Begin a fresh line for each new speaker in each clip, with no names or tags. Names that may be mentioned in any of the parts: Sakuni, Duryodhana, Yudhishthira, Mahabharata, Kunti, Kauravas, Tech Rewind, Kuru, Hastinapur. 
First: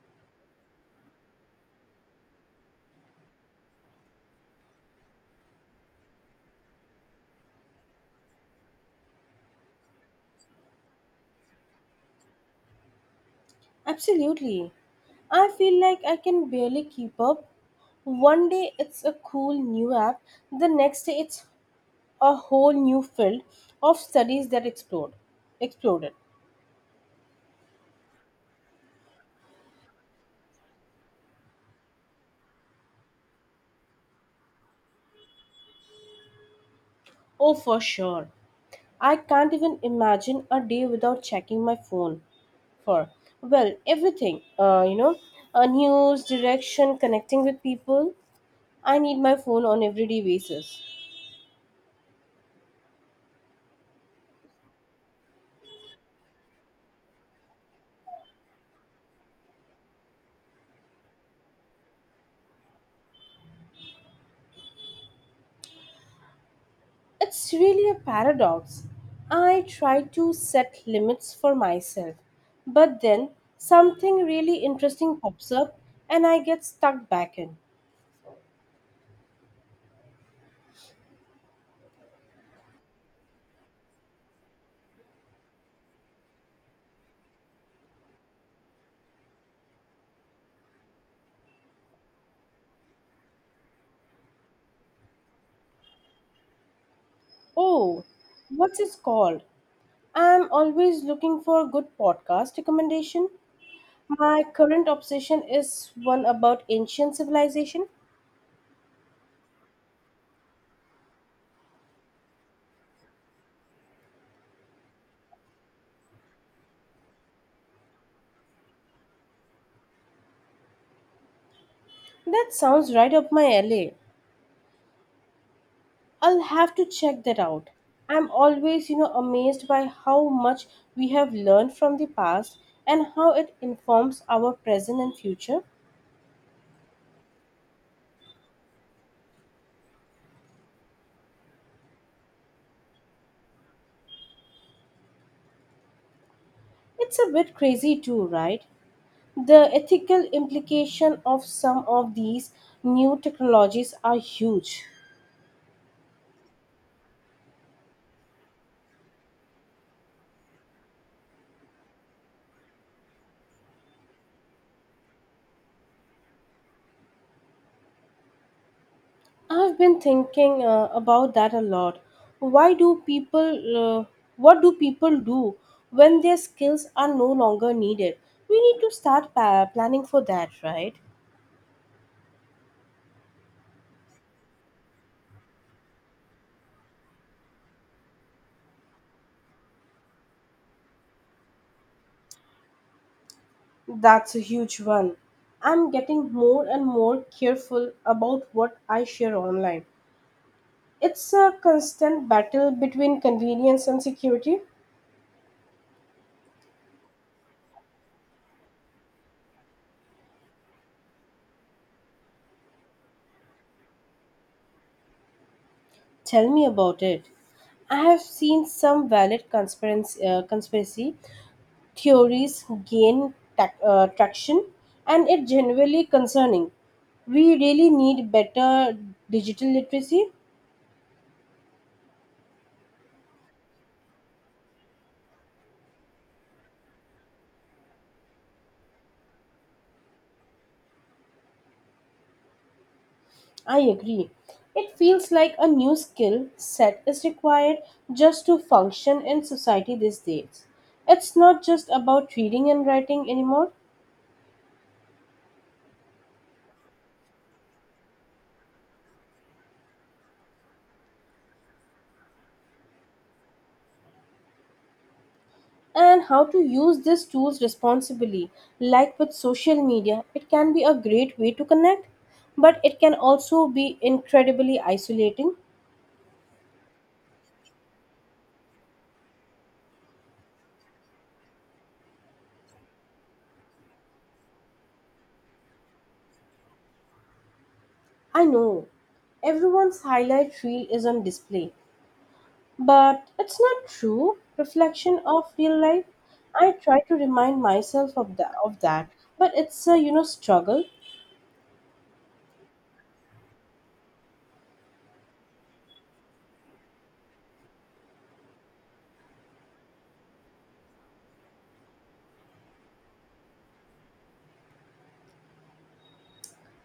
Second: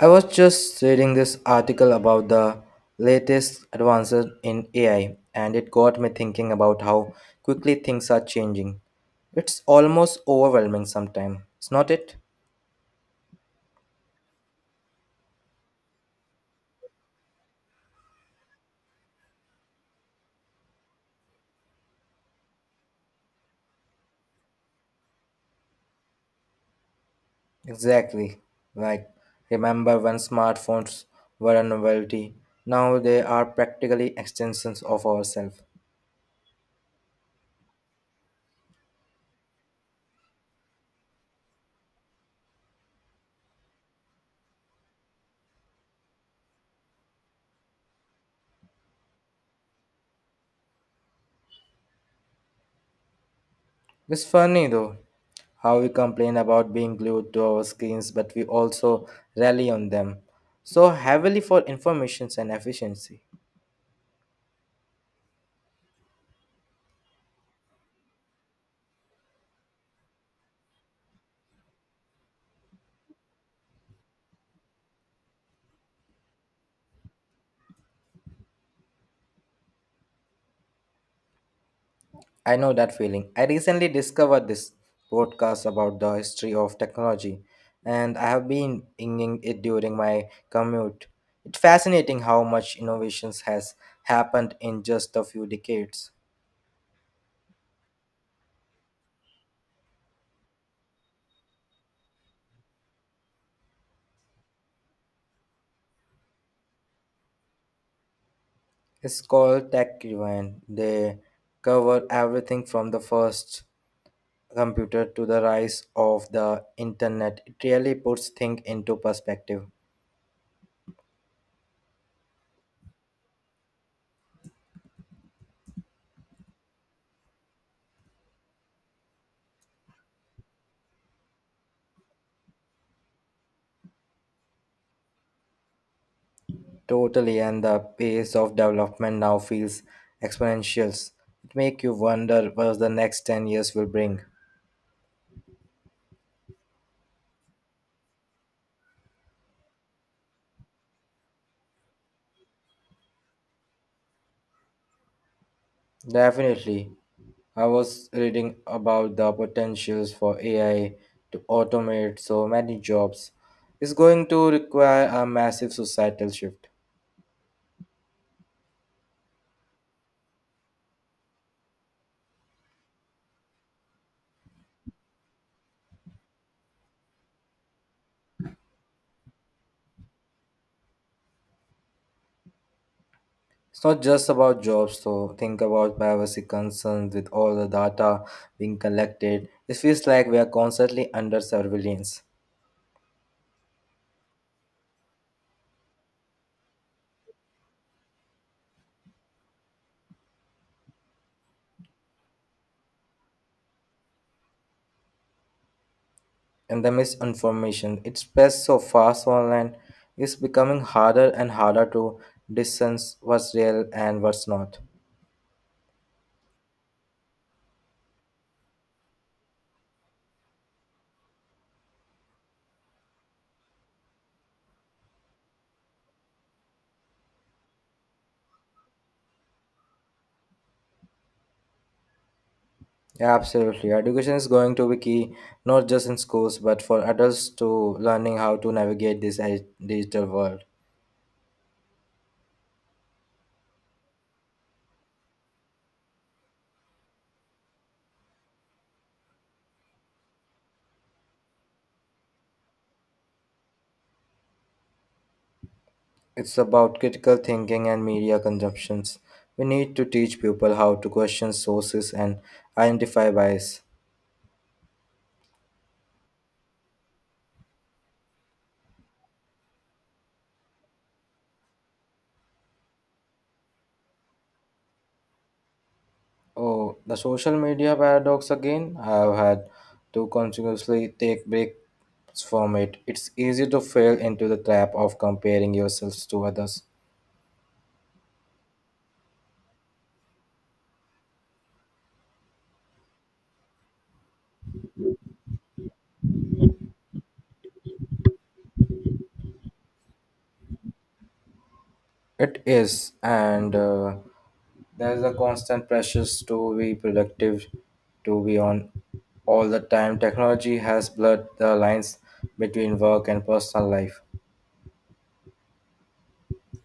I was just reading this article about the latest advances in AI, and it got me thinking about how quickly things are changing. It's almost overwhelming sometimes, it's not it?
Absolutely. I feel like I can barely keep up. One day it's a cool new app, the next day it's a whole new field of studies that exploded.
Exactly. Like, remember when smartphones were a novelty? Now they are practically extensions of ourselves.
Oh, for sure. I can't even imagine a day without checking my phone for, well, everything, news, direction, connecting with people. I need my phone on everyday basis.
It's funny though how we complain about being glued to our screens, but we also rely on them so heavily for information and efficiency.
It's really a paradox. I try to set limits for myself, but then something really interesting pops up and I get stuck back in.
I know that feeling. I recently discovered this podcast about the history of technology, and I have been inging it during my commute. It's fascinating how much innovations has happened in just a few decades.
Oh, what's it called? I'm always looking for a good podcast recommendation. My current obsession is one about ancient civilization.
It's called Tech Rewind. They cover everything from the first computer to the rise of the internet. It really puts things into perspective.
That sounds right up my alley. I'll have to check that out. I'm always amazed by how much we have learned from the past and how it informs our present and future.
Totally, and the pace of development now feels exponential. It make you wonder what the next 10 years will bring.
It's a bit crazy too, right? The ethical implication of some of these new technologies are huge.
Definitely. I was reading about the potentials for AI to automate so many jobs. It's going to require a massive societal shift.
I've been thinking about that a lot. Why do people uh, what do people do when their skills are no longer needed? We need to start planning for that, right?
It's not just about jobs, though. Think about privacy concerns with all the data being collected. It feels like we are constantly under surveillance.
That's a huge one. I'm getting more and more careful about what I share online. It's a constant battle between convenience and security.
And the misinformation, it spreads so fast online, it's becoming harder and harder to discern what's real and what's not.
Tell me about it. I have seen some valid conspiracy theories gain tac traction, and it's genuinely concerning. We really need better digital literacy.
Yeah, absolutely. Education is going to be key, not just in schools, but for adults to learning how to navigate this digital world.
I agree. It feels like a new skill set is required just to function in society these days. It's not just about reading and writing anymore,
It's about critical thinking and media consumptions. We need to teach people how to question sources and identify bias.
and how to use these tools responsibly. Like with social media, it can be a great way to connect, but it can also be incredibly isolating.
Oh, the social media paradox again. I've had to continuously take breaks from it. It's easy to fall into the trap of comparing yourselves to others.
I know everyone's highlight reel is on display, but it's not true reflection of real life. I try to remind myself of that, but it's a struggle.
It is, and there's a constant pressure to be productive, to be on all the time. Technology has blurred the lines between work and personal life.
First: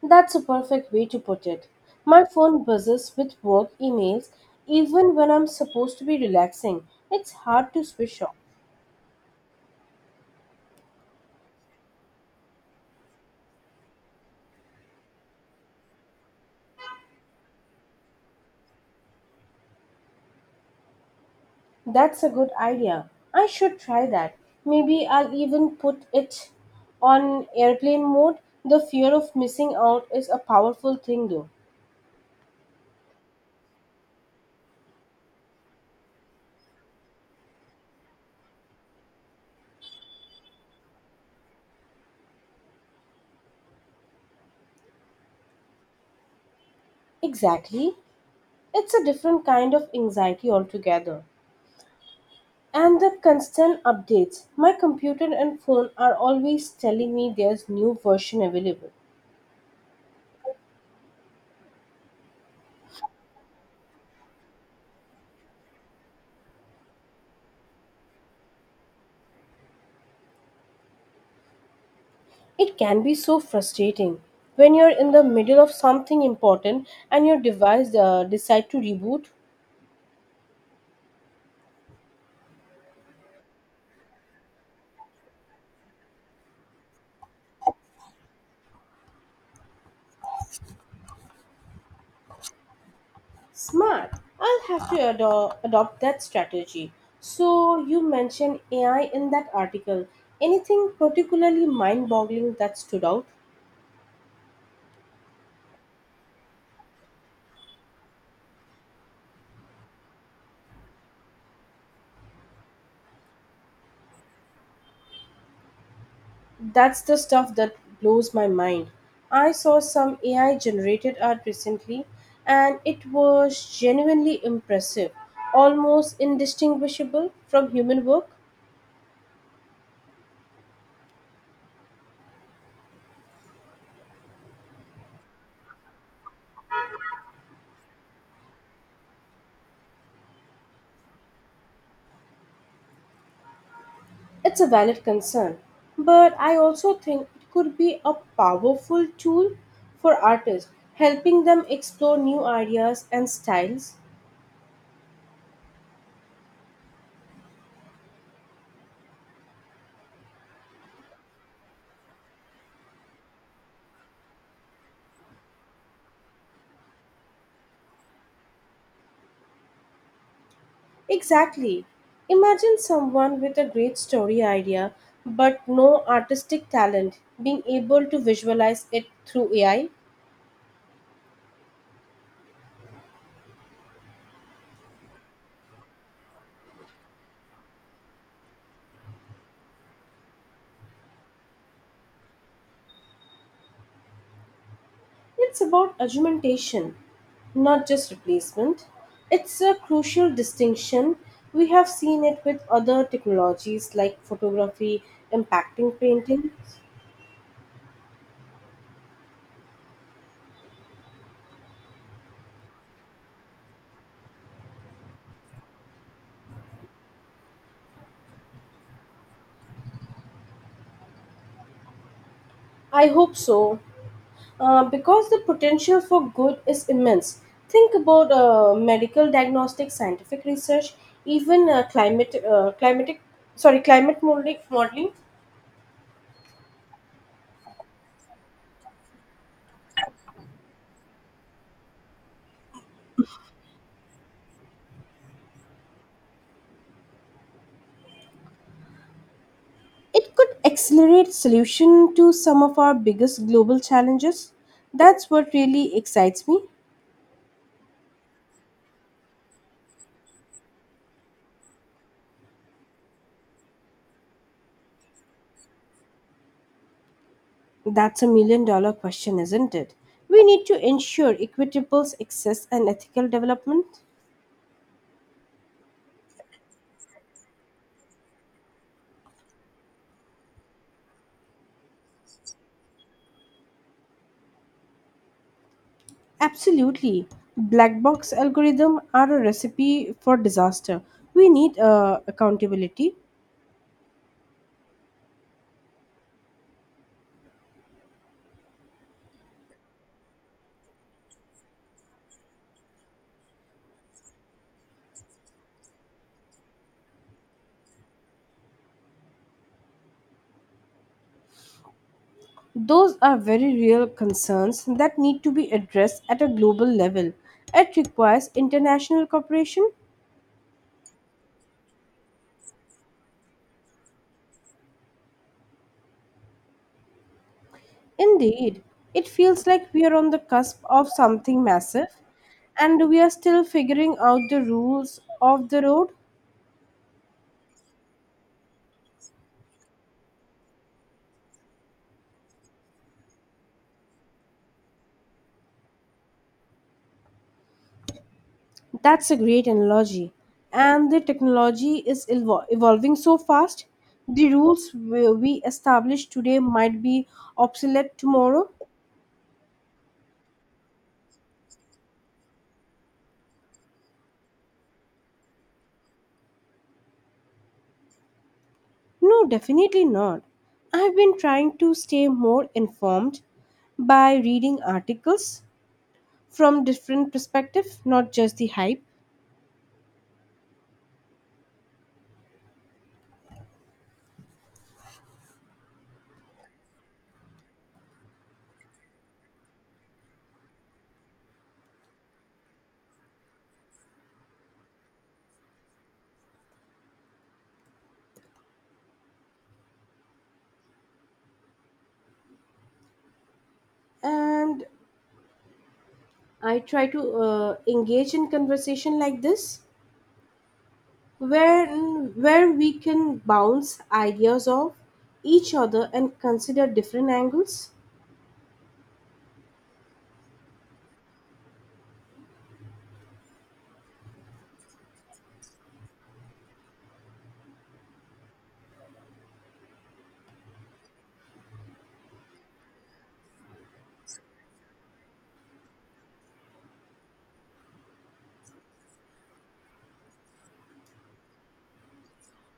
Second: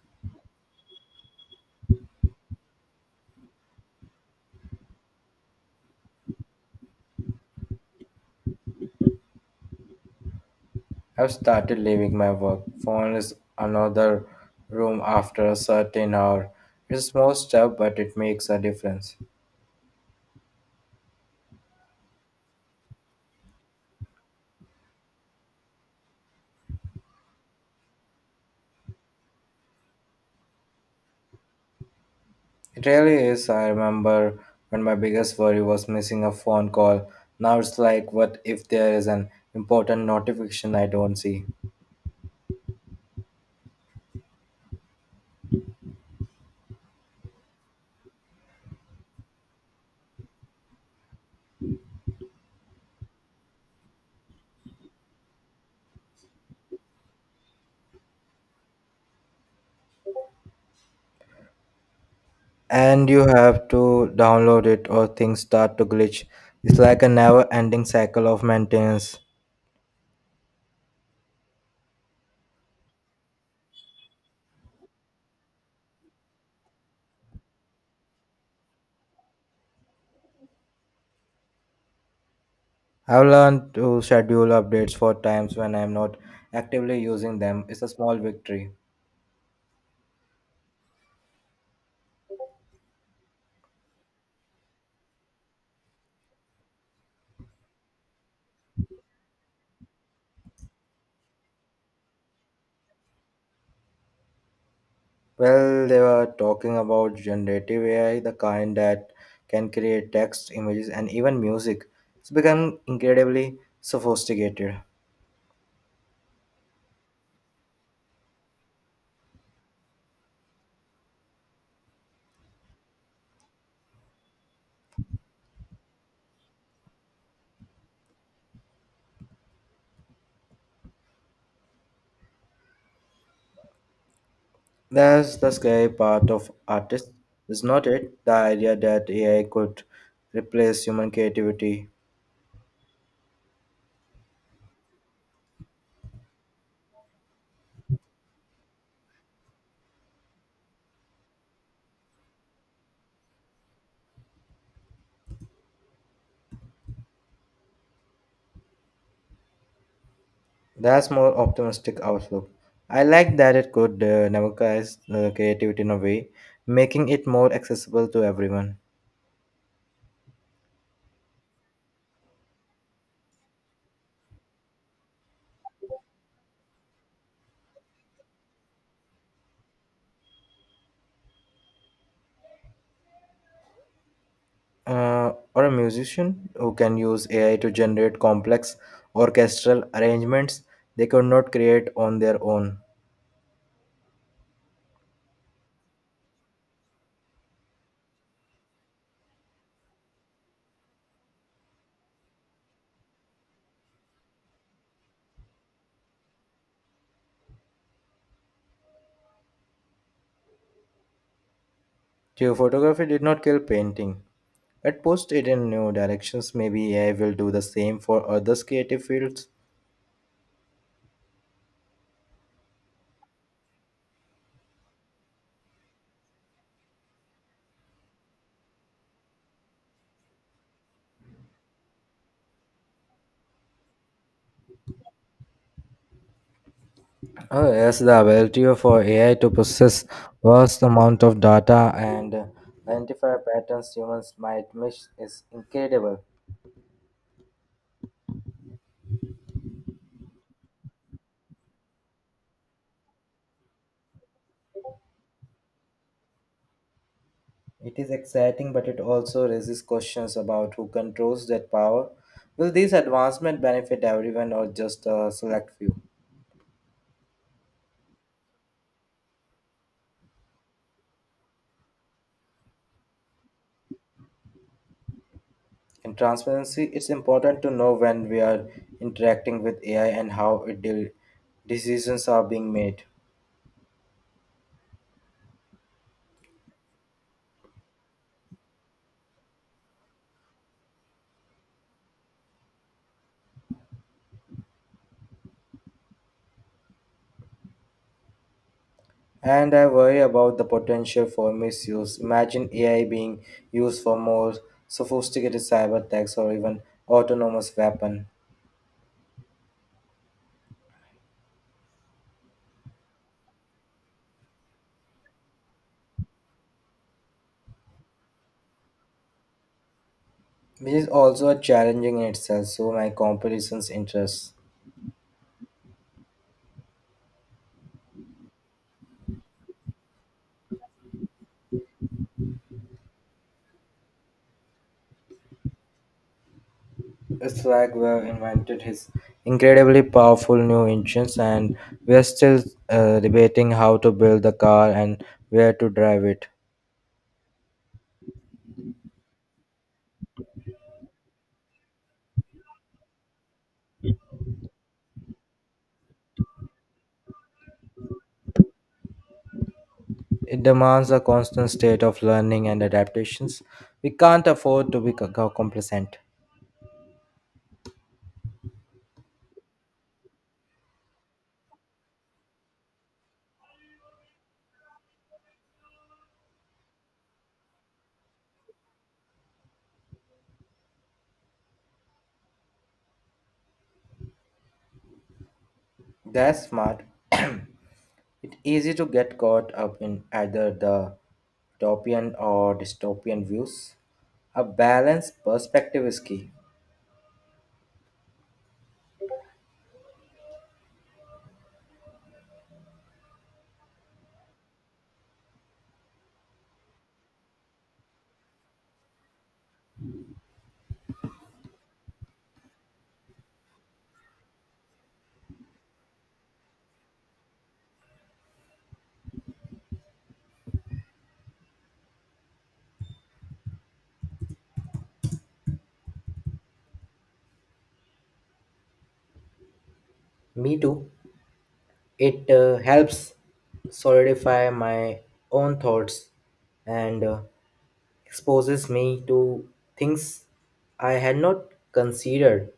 That's a perfect way to put it. My phone buzzes with work emails even when I'm supposed to be relaxing. It's hard to switch off.
I've started leaving my work. Phone is another room after a certain hour. It's a small step, but it makes a difference.
That's a good idea. I should try that. Maybe I'll even put it on airplane mode. The fear of missing out is a powerful thing though.
It really is. I remember when my biggest worry was missing a phone call. Now it's like, what if there is an important notification I don't see?
Exactly. It's a different kind of anxiety altogether. And the constant updates. My computer and phone are always telling me there's new version available.
And you have to download it or things start to glitch. It's like a never ending cycle of maintenance.
It can be so frustrating when you're in the middle of something important and your device decide to reboot.
I've learned to schedule updates for times when I'm not actively using them. It's a small victory.
Smart. I'll have to adopt that strategy. So you mentioned AI in that article. Anything particularly mind-boggling that stood out?
Well, they were talking about generative AI, the kind that can create text, images, and even music. It's become incredibly sophisticated.
That's the stuff that blows my mind. I saw some AI generated art recently and it was genuinely impressive, almost indistinguishable from human work.
That's the scary part of artists, is not it? The idea that AI could replace human creativity.
It's a valid concern, but I also think it could be a powerful tool for artists, helping them explore new ideas and styles.
That's more optimistic outlook. I like that it could democratize creativity in a way, making it more accessible to everyone.
Exactly. Imagine someone with a great story idea but no artistic talent being able to visualize it through AI.
Or a musician who can use AI to generate complex orchestral arrangements they could not create on their own.
It's about augmentation, not just replacement. It's a crucial distinction. We have seen it with other technologies like photography impacting painting.
Geophotography did not kill painting. It pushed it in new directions. Maybe AI will do the same for others' creative fields.
I hope so. Because the potential for good is immense. Think about medical diagnostics, scientific research, even climate modeling.
Oh, yes, the ability for AI to process vast amount of data and identify patterns humans might miss is incredible.
It could accelerate solution to some of our biggest global challenges. That's what really excites me.
It is exciting, but it also raises questions about who controls that power. Will these advancements benefit everyone or just a select few?
That's a million dollar question, isn't it? We need to ensure equitable access and ethical development.
In transparency, it's important to know when we are interacting with AI and how decisions are being made.
Absolutely. Black box algorithm are a recipe for disaster. We need accountability.
And I worry about the potential for misuse. Imagine AI being used for more sophisticated cyber attacks or even autonomous weapon,
Those are very real concerns that need to be addressed at a global level. It requires international cooperation.
which is also a challenging in itself. So my comparisons interests.
Indeed, it feels like we are on the cusp of something massive and we are still figuring out the rules of the road.
Swagger invented his incredibly powerful new engines, and we're still debating how to build the car and where to drive it.
That's a great analogy. And the technology is evolving so fast, the rules we establish today might be obsolete tomorrow.
It demands a constant state of learning and adaptations. We can't afford to be complacent.
No, definitely not. I've been trying to stay more informed by reading articles from different perspectives, not just the hype.
That's smart. It's easy to get caught up in either the utopian or dystopian views. A balanced perspective is key.
And I try to engage in conversation like this, where where we can bounce ideas off each other and consider different angles.
Me too. It helps solidify my own thoughts and exposes me to things I had not considered,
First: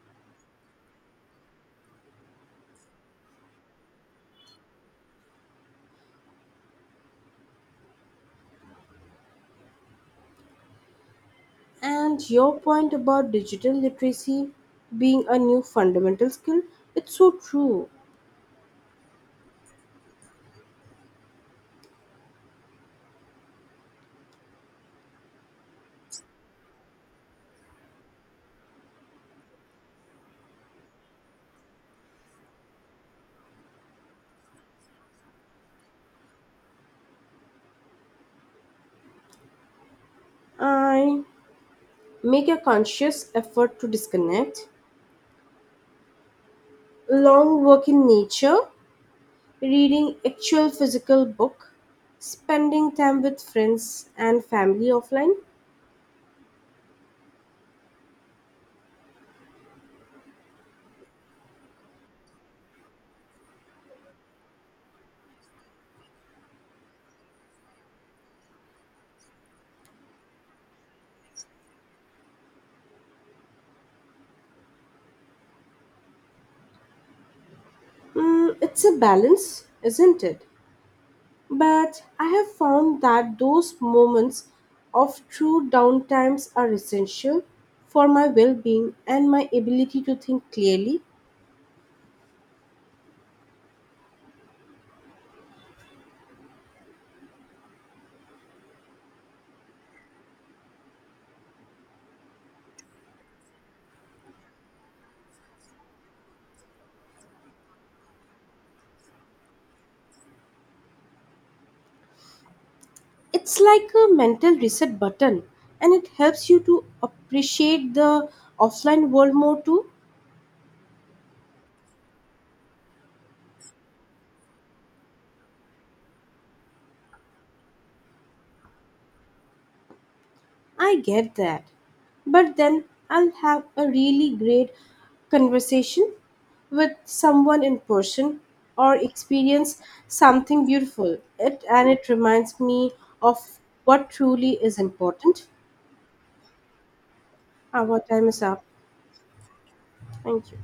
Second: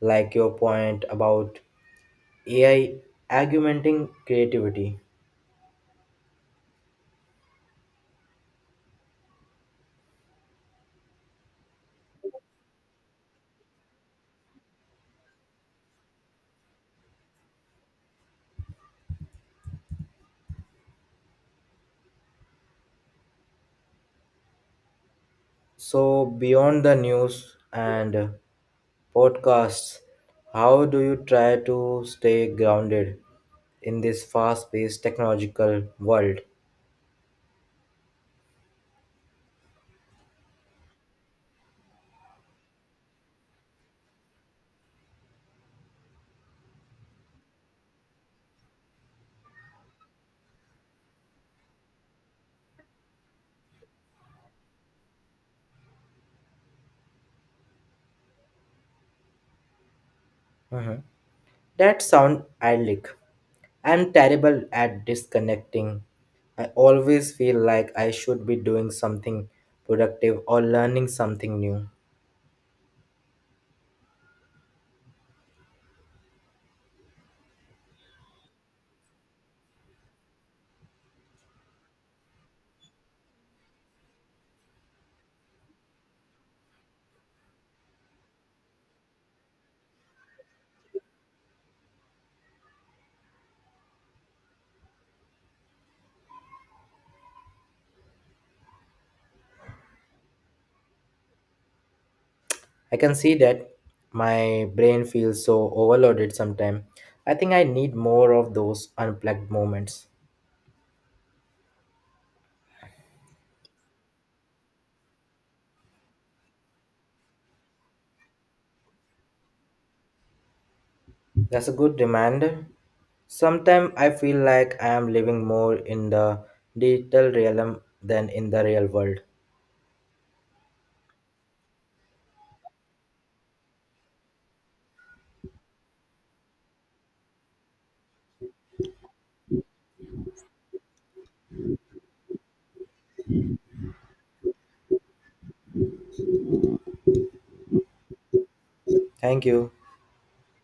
like your point about AI augmenting creativity.
And your point about digital literacy being a new fundamental skill, it's so true.
So, beyond the news and podcasts, how do you try to stay grounded in this fast paced technological world?
I make a conscious effort to disconnect, long work in nature, reading actual physical book, spending time with friends and family offline.
Mhm. That sound idyllic. I'm terrible at disconnecting. I always feel like I should be doing something productive or learning something new.
It's a balance, isn't it? But I have found that those moments of true downtimes are essential for my well being and my ability to think clearly.
I can see that my brain feels so overloaded sometimes. I think I need more of those unplugged moments.
It's like a mental reset button and it helps you to appreciate the offline world more too.
That's a good reminder. Sometimes I feel like I am living more in the digital realm than in the real world.
I get that. But then I'll have a really great conversation with someone in person or experience something beautiful. It and it reminds me of what truly is important. Our time is up.
Thank you.
Thank you.